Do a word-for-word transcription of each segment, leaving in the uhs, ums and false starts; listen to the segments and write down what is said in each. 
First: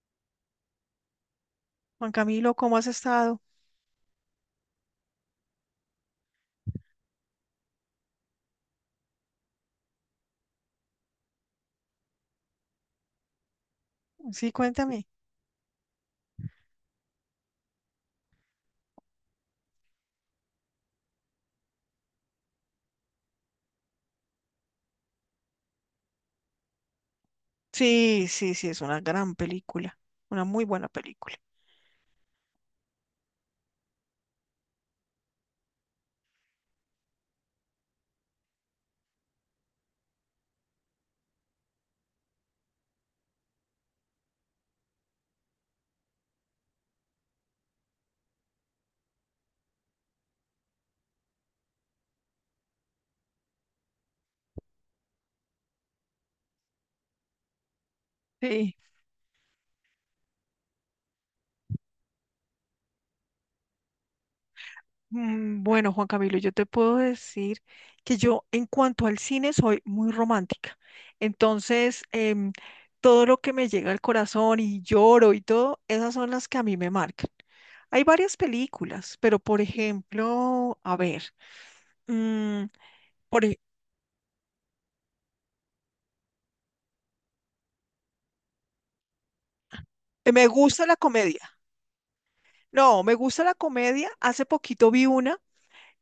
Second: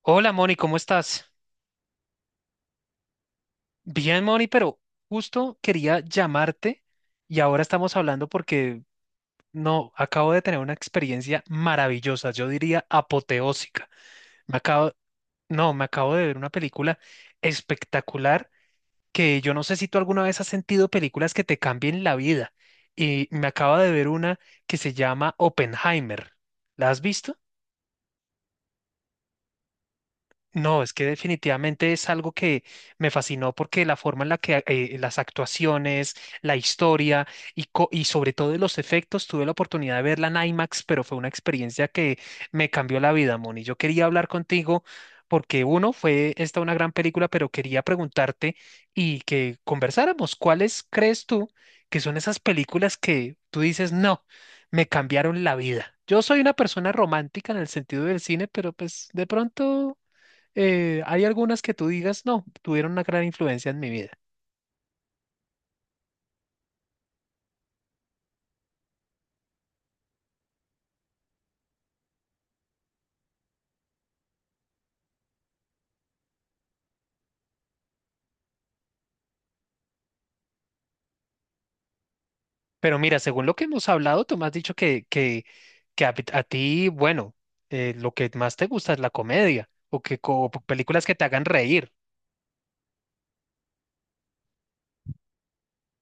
Hola Moni, ¿cómo estás? Juan Camilo, ¿cómo has estado? Bien, Moni, pero justo quería llamarte y ahora estamos hablando porque no, acabo de tener una experiencia maravillosa, yo diría apoteósica. Sí, Me acabo, cuéntame. no, me acabo de ver una película espectacular que yo no sé si tú alguna vez has sentido películas que te cambien la vida y me acabo de ver una que se llama Oppenheimer. ¿La has visto? Sí, sí, sí, es una gran película, una muy No, buena es que película. definitivamente es algo que me fascinó porque la forma en la que eh, las actuaciones, la historia y, co- y sobre todo los efectos, tuve la oportunidad de verla en IMAX, pero fue una experiencia que me cambió la vida, Moni. Yo quería hablar contigo porque uno, fue esta una gran película, pero quería preguntarte y que conversáramos, ¿cuáles crees tú que son esas películas que tú dices, no, me cambiaron la vida? Yo soy una persona romántica en el sentido del cine, pero Sí. pues de pronto eh, hay algunas que tú digas, no, tuvieron una gran influencia en mi vida. Mm, bueno, Juan Camilo, yo te puedo decir que yo en cuanto al cine soy muy romántica. Entonces, em, todo lo que me llega al corazón y lloro y todo, esas son las que a mí me marcan. Hay varias películas, pero por ejemplo, a ver. Mm, Pero mira, por según lo ej- que hemos hablado, tú me has dicho que, que, que a, a ti, bueno, eh, lo que más te gusta es la comedia o que Me co- gusta la películas que te comedia. hagan reír. No, me gusta la comedia. Hace poquito vi una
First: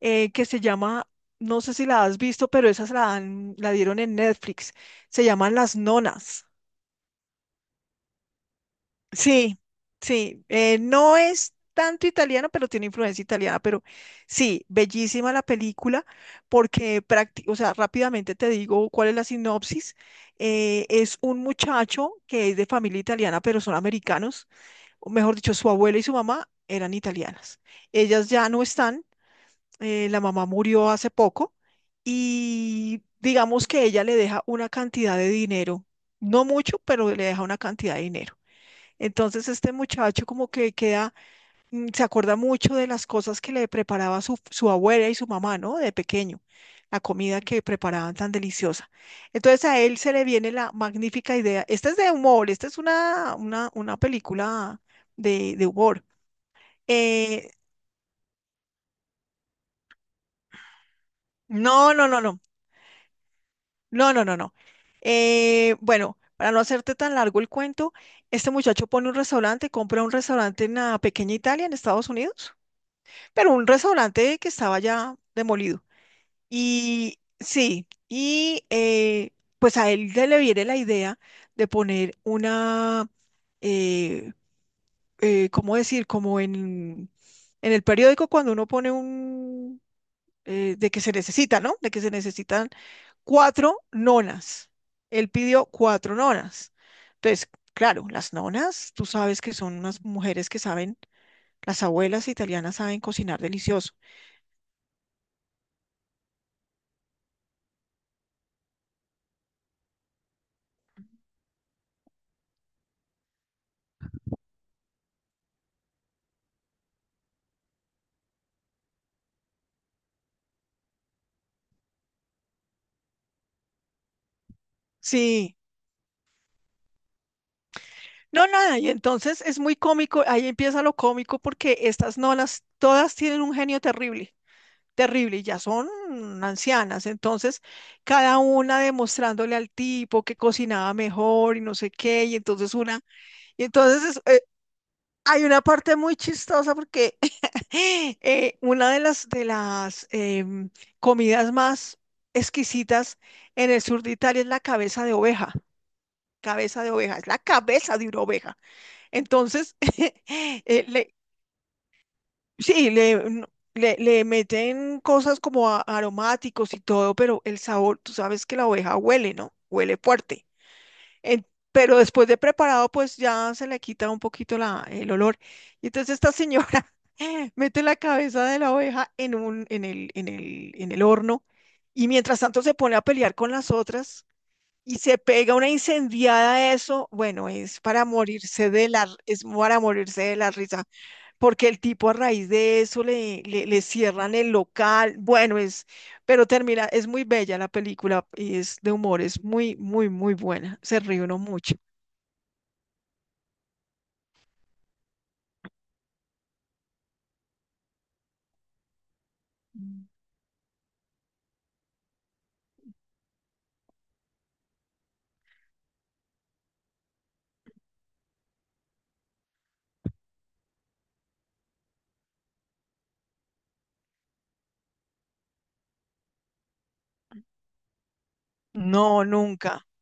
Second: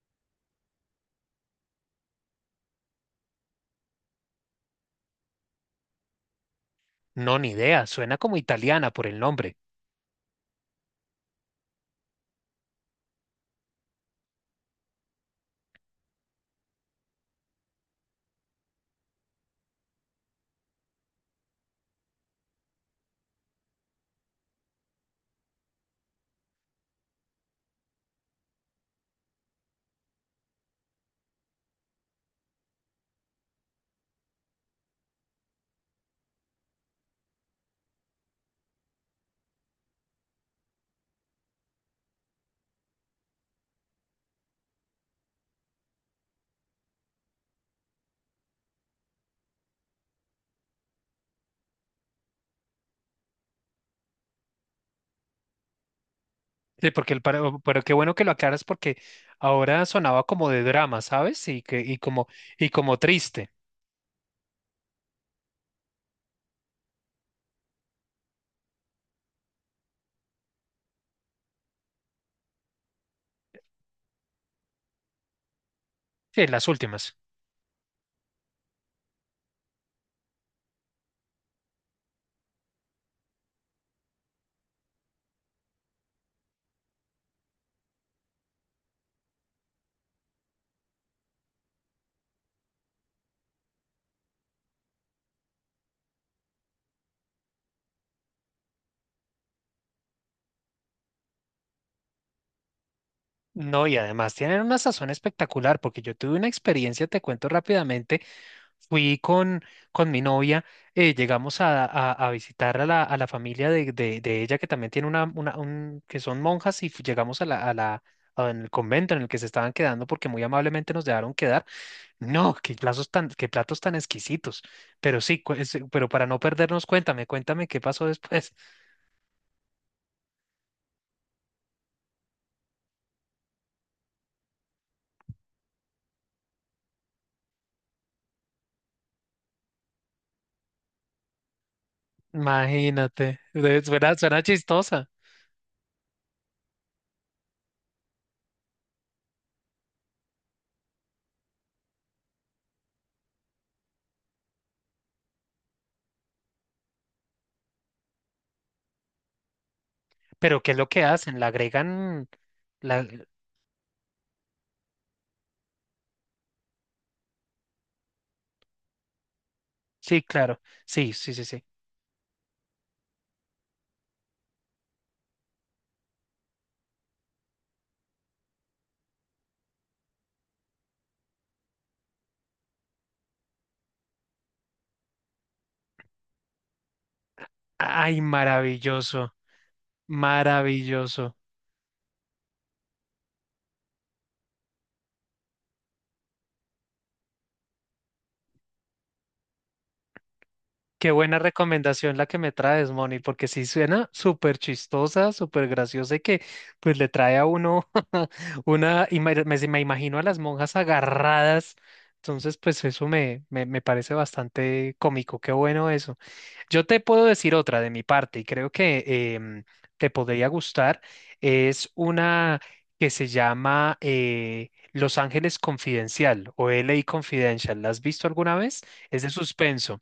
eh, que se llama, no sé si la has visto, pero esas la, dan- la dieron en Netflix. Se llaman Las Nonas. No, ni idea, suena como italiana por el nombre. Sí, sí, eh, no es tanto italiano, pero tiene influencia italiana, pero sí, bellísima la película porque, prácti- o sea, rápidamente te digo cuál es la sinopsis. Eh, es un muchacho que es de familia italiana, pero son americanos, o mejor dicho, su abuela y su mamá eran italianas. Ellas ya no están, eh, la mamá murió hace poco y digamos que ella le deja una cantidad de dinero, no mucho, pero le deja una cantidad de dinero. Entonces este muchacho como que queda, mm, se acuerda mucho de las cosas que le preparaba su, su abuela y su mamá, ¿no? De pequeño, la comida que preparaban tan deliciosa. Entonces a él se le viene la magnífica idea. Esta es de humor, esta es una, una, una película de, de humor. Sí, porque el, Eh, pero, pero qué bueno que lo aclaras porque ahora sonaba como de drama, ¿sabes? Y que no, y no, no, como no. y como triste. No, no, no, no. Eh, bueno, para no hacerte tan largo el cuento, este muchacho pone un restaurante, compra un restaurante en la pequeña Italia, en Estados Unidos, pero un restaurante que estaba ya demolido. Sí, las últimas. Y sí, y eh, pues a él le le viene la idea de poner una, eh, eh, ¿cómo decir? Como en, en el periódico cuando uno pone un, eh, de que se necesita, ¿no? De que se necesitan cuatro nonas. Él pidió cuatro nonas. Entonces, claro, las nonas, tú sabes que son unas mujeres que saben, las abuelas italianas saben cocinar No, delicioso. y además tienen una sazón espectacular porque yo tuve una experiencia, te cuento rápidamente. Fui con, con mi novia, eh, llegamos a, a- a visitar a la, a la familia de, de- de ella, que también tiene una, una- un, que son monjas, y fu- llegamos a la, a la, a- en el convento en el que se estaban quedando, porque muy amablemente nos dejaron quedar. No, qué platos tan, qué platos tan exquisitos. Pero sí, cu- Sí, es- pero para no perdernos, cuéntame, cuéntame qué pasó no, después. nada, y entonces es muy cómico, ahí empieza lo cómico porque estas nonas todas tienen un genio terrible, terrible, y ya son ancianas, entonces cada una demostrándole al tipo que cocinaba mejor y no sé qué, y entonces una, Imagínate, y de- suena, entonces es, eh, suena chistosa. hay una parte muy chistosa porque Eh, una de las, de las em, comidas más exquisitas en el sur de Italia es la cabeza de oveja. Cabeza de oveja, es la cabeza de una oveja. Entonces, Pero ¿qué es eh, lo que le- hacen? ¿La agregan? sí, La... le, n- le, le meten cosas como a- aromáticos y todo, pero el sabor, tú sabes que la oveja huele, ¿no? Huele Sí, fuerte. claro. Sí, sí, sí, En- sí. pero después de preparado, pues ya se le quita un poquito la, el olor. Y entonces esta señora mete la cabeza de la oveja en un, en el, en el, en el horno y mientras tanto se pone a pelear con las otras y se pega una incendiada a eso. Bueno, es para Ay, morirse de la, maravilloso. es para morirse de la risa Maravilloso. porque el tipo a raíz de eso le, le, le cierran el local. Bueno, es, pero termina, es muy bella la película y es de humor, es muy, muy, muy buena. Se Qué ríe uno buena mucho. recomendación la que me traes, Moni, porque sí suena súper chistosa, súper graciosa y que pues le trae a uno una, y me, me- me Mm. imagino a las monjas agarradas. Entonces, pues eso me, me, me parece bastante cómico. Qué bueno eso. Yo te puedo decir otra de mi parte y creo que em, te podría gustar. Es una que se llama eh, Los Ángeles Confidencial o L LA Confidential. ¿La has visto alguna vez? Es No, de nunca, suspenso.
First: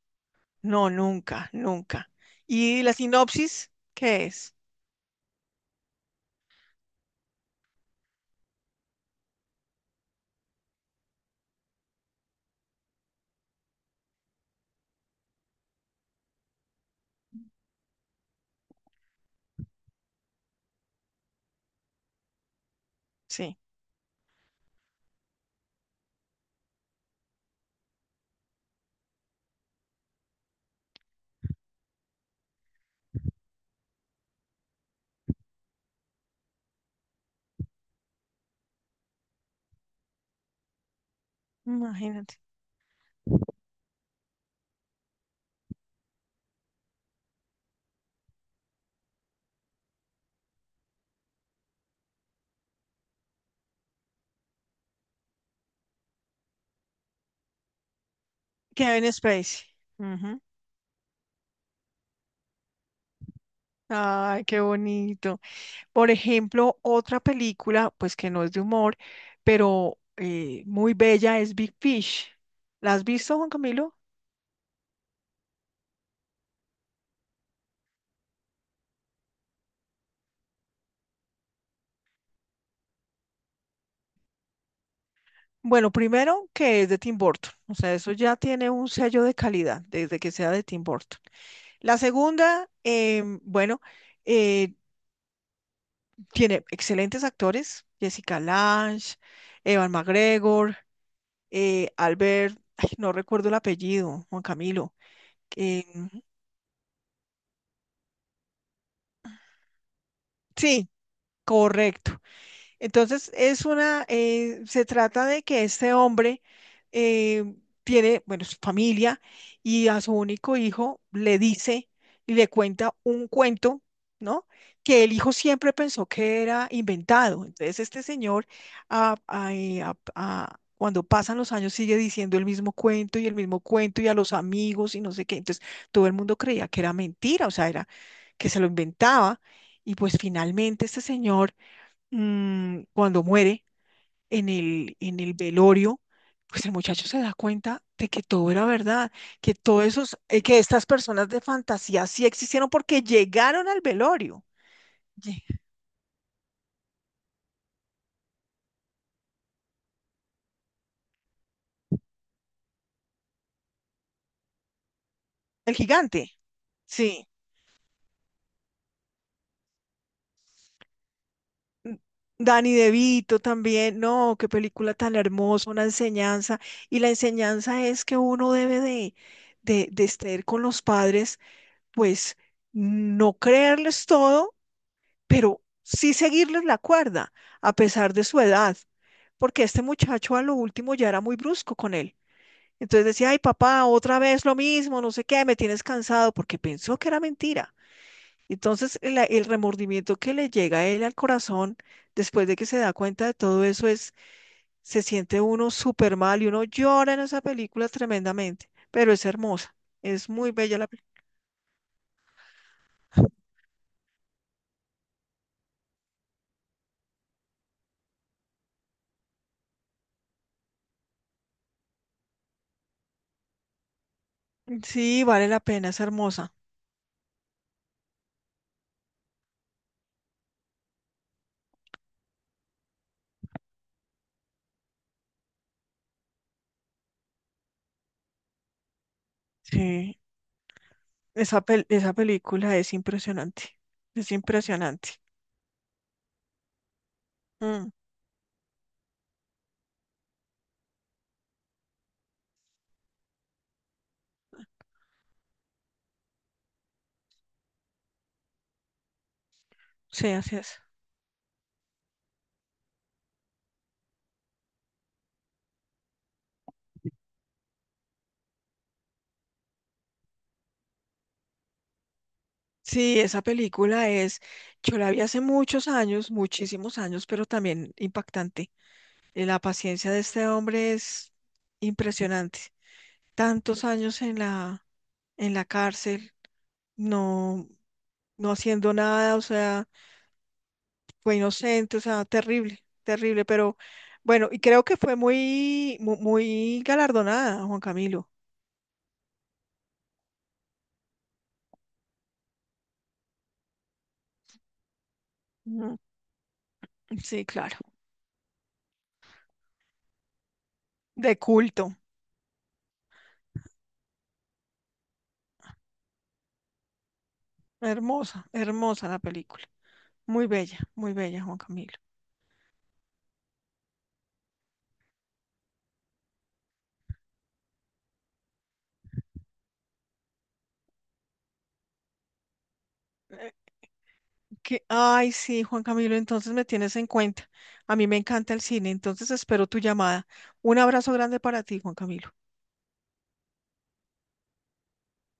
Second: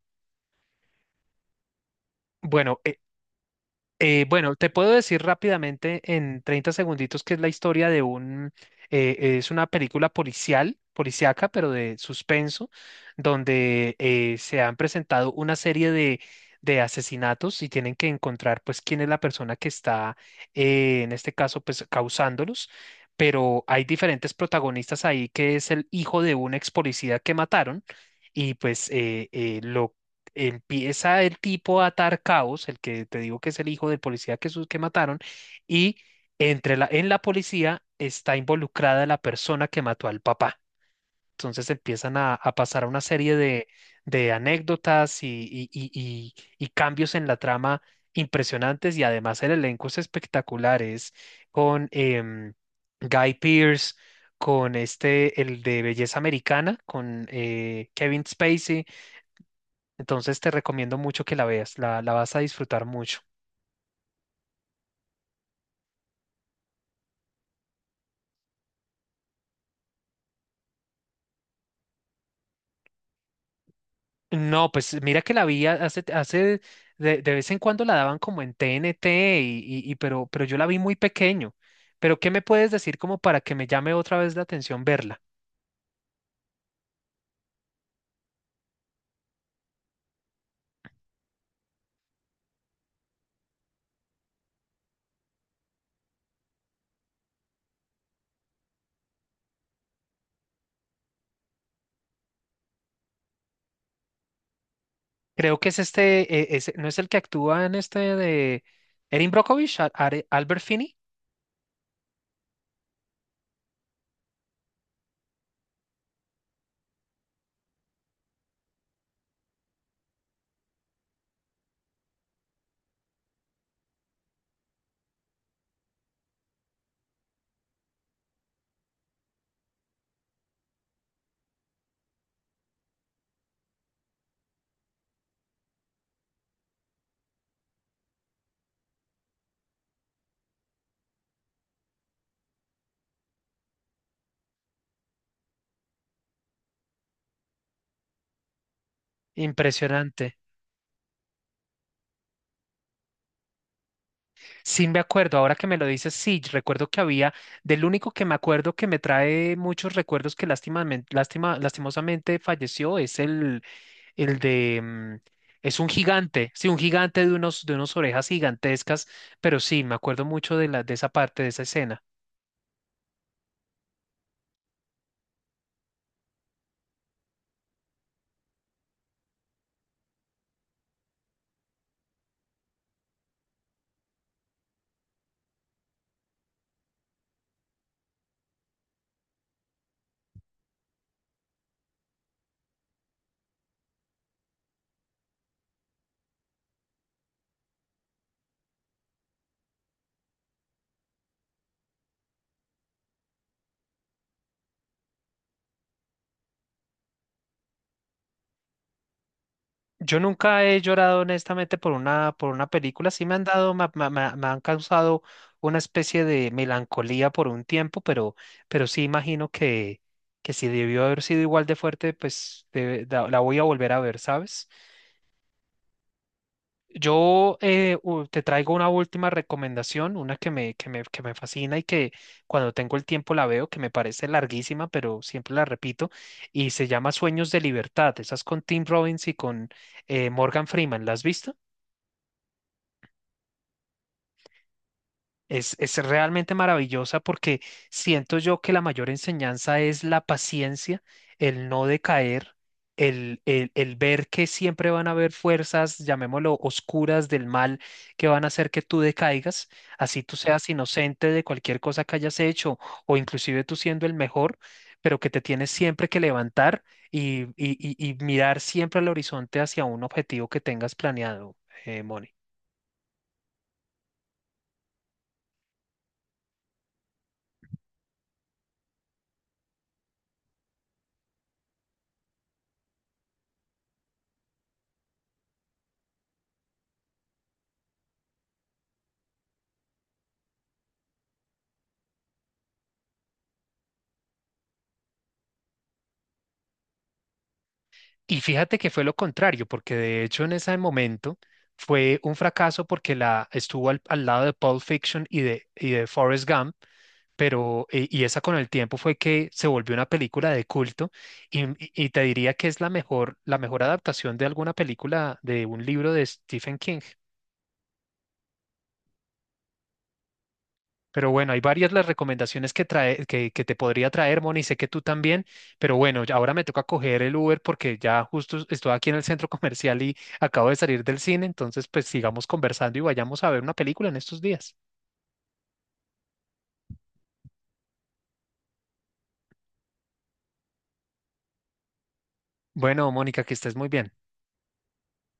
no, nunca, nunca. Bueno, ¿Y la sinopsis? ¿Qué Eh, es? bueno, te puedo decir rápidamente en treinta segunditos que es la historia de un, eh, es una película policial, policíaca, pero de suspenso, donde eh, se han presentado una serie de, de asesinatos y tienen que encontrar pues quién es la persona que está, eh, en este caso, pues causándolos. Sí. Pero hay diferentes protagonistas ahí que es el hijo de un ex policía que mataron y pues eh, eh, lo empieza el tipo a atar cabos, el que te digo que es el hijo del policía que, sus- que mataron, y entre la, en la policía está involucrada la persona que mató al papá. Entonces empiezan a, Imagínate. a pasar una serie de, de anécdotas y, y- y- y- y cambios en la trama impresionantes y además el elenco es espectacular, es con em, Guy Pearce, con este, el de Belleza Americana, con eh, Kevin Spacey. Kevin Spacey. Entonces Ujú. te recomiendo mucho que la veas, la, la vas a disfrutar mucho. Ay, qué bonito. Por ejemplo, otra película, pues que no es de humor, pero eh, muy bella es Big Fish. ¿La has visto, Juan Camilo? No, pues mira que la vi ha- hace, hace de, de vez en cuando la daban como en T N T, y, y- y- pero, pero yo la vi muy pequeño. Pero ¿qué me puedes decir como para que me llame otra vez la atención verla? Bueno, primero que es de Tim Burton, o sea, eso ya tiene un sello de calidad desde que sea de Tim Burton. La segunda, em, bueno, eh, tiene excelentes actores, Jessica Lange, Evan McGregor, eh, Albert, ay, no recuerdo el apellido, Juan Camilo. Creo que es em, este, eh, ese- ¿no es el que actúa en este de Erin Brockovich, Al- Are- Albert sí, Finney? correcto. Entonces, es una, eh, se trata de que este hombre eh, tiene, bueno, su familia y a su único hijo le dice y le cuenta un cuento, ¿no? Que el hijo siempre pensó que era inventado. Entonces, este señor, ah, ah, eh, ah, ah, cuando pasan los años, sigue diciendo el mismo cuento y el mismo cuento y a los amigos y no sé qué. Entonces, todo el mundo creía que era mentira, o sea, era que se lo inventaba. Y pues finalmente este señor mm, cuando muere en el, en el velorio, pues el muchacho se da cuenta de que todo era verdad, que todos esos, Impresionante. eh, que estas personas de fantasía sí existieron porque llegaron al velorio. Sí, me acuerdo, Lle- ahora que me lo dices, sí, recuerdo que había, del único que me acuerdo que me trae muchos recuerdos que lástimamen- lástima, lastimosamente falleció, es el, el de, mm, El es un gigante, gigante, sí, un gigante sí. de unos, de unas orejas gigantescas, pero sí, me acuerdo mucho de la, de esa parte, de esa N- escena. Danny DeVito también, no, qué película tan hermosa, una enseñanza. Y la enseñanza es que uno debe de, de, de estar con los padres, pues no creerles todo pero sí seguirles la cuerda, a pesar de su edad, porque este muchacho a lo último ya era muy brusco con él. Entonces decía, ay papá, otra vez lo mismo, no sé qué, me tienes cansado, porque pensó que era mentira. Entonces el, el remordimiento que le llega a él al corazón después de que se da cuenta de todo eso es, se siente uno súper mal y uno llora en esa película tremendamente, pero es hermosa, Yo es muy nunca bella he la película. llorado honestamente por una, por una película. Sí me han dado, ma- ma- ma- me, han causado una especie de melancolía por un tiempo, pero, pero sí imagino que, que si debió haber sido igual de fuerte, pues debe- da- la voy a volver a ver, ¿sabes? Sí, vale la pena, es hermosa. Yo eh, u- te traigo una última recomendación, una que me, que me, que me fascina y que cuando tengo el tiempo la veo, que me parece larguísima, pero siempre la repito, y se llama Sueños de Libertad. Esas con Tim Robbins y con Sí. eh, Morgan Freeman. ¿La has visto? Esa, pel- esa película es impresionante, es impresionante. Es, es realmente maravillosa porque Mm, siento yo que la mayor enseñanza es la paciencia, el no decaer, el, el, el ver que siempre van a haber fuerzas, llamémoslo oscuras del mal, que van a hacer que tú decaigas, así sí, tú así seas es. inocente de cualquier cosa que hayas hecho o inclusive tú siendo el mejor, pero que te tienes siempre que levantar y, y, y- y mirar siempre al horizonte hacia un objetivo que tengas planeado, eh, Moni. Sí, esa película es, yo la vi hace muchos años, muchísimos años, pero también impactante. Eh, La paciencia de este hombre es impresionante. Tantos años en la, en la cárcel, no, no haciendo nada, o sea, fue inocente, o sea, terrible, terrible, pero bueno, y creo que fue muy, mu- muy galardonada, Juan Camilo. Y fíjate que fue lo contrario, porque de hecho en ese momento fue un fracaso porque la estuvo al, al lado de Pulp Fiction y de, y Ujú. de Forrest Gump, Sí, claro. pero eh, y esa con el tiempo fue que se volvió una película de culto De y, y- culto. y te diría que es la mejor, la mejor adaptación de alguna película de un libro de Stephen King. Hermosa, hermosa la película. Muy bella, muy Pero bella, bueno, Juan hay varias Camilo. las recomendaciones que trae, que, que te podría traer, Moni, sé que tú también, pero bueno, ya ahora me toca coger el Uber porque ya justo estoy aquí en el centro comercial y acabo de salir del cine, entonces pues sigamos conversando y vayamos a Eh, ver una película en estos días. que, ay, sí, Juan Camilo, entonces me tienes en cuenta. A mí me encanta el cine, entonces espero tu llamada. Un abrazo grande para ti, Juan Camilo. Bueno, Mónica, que estés muy bien.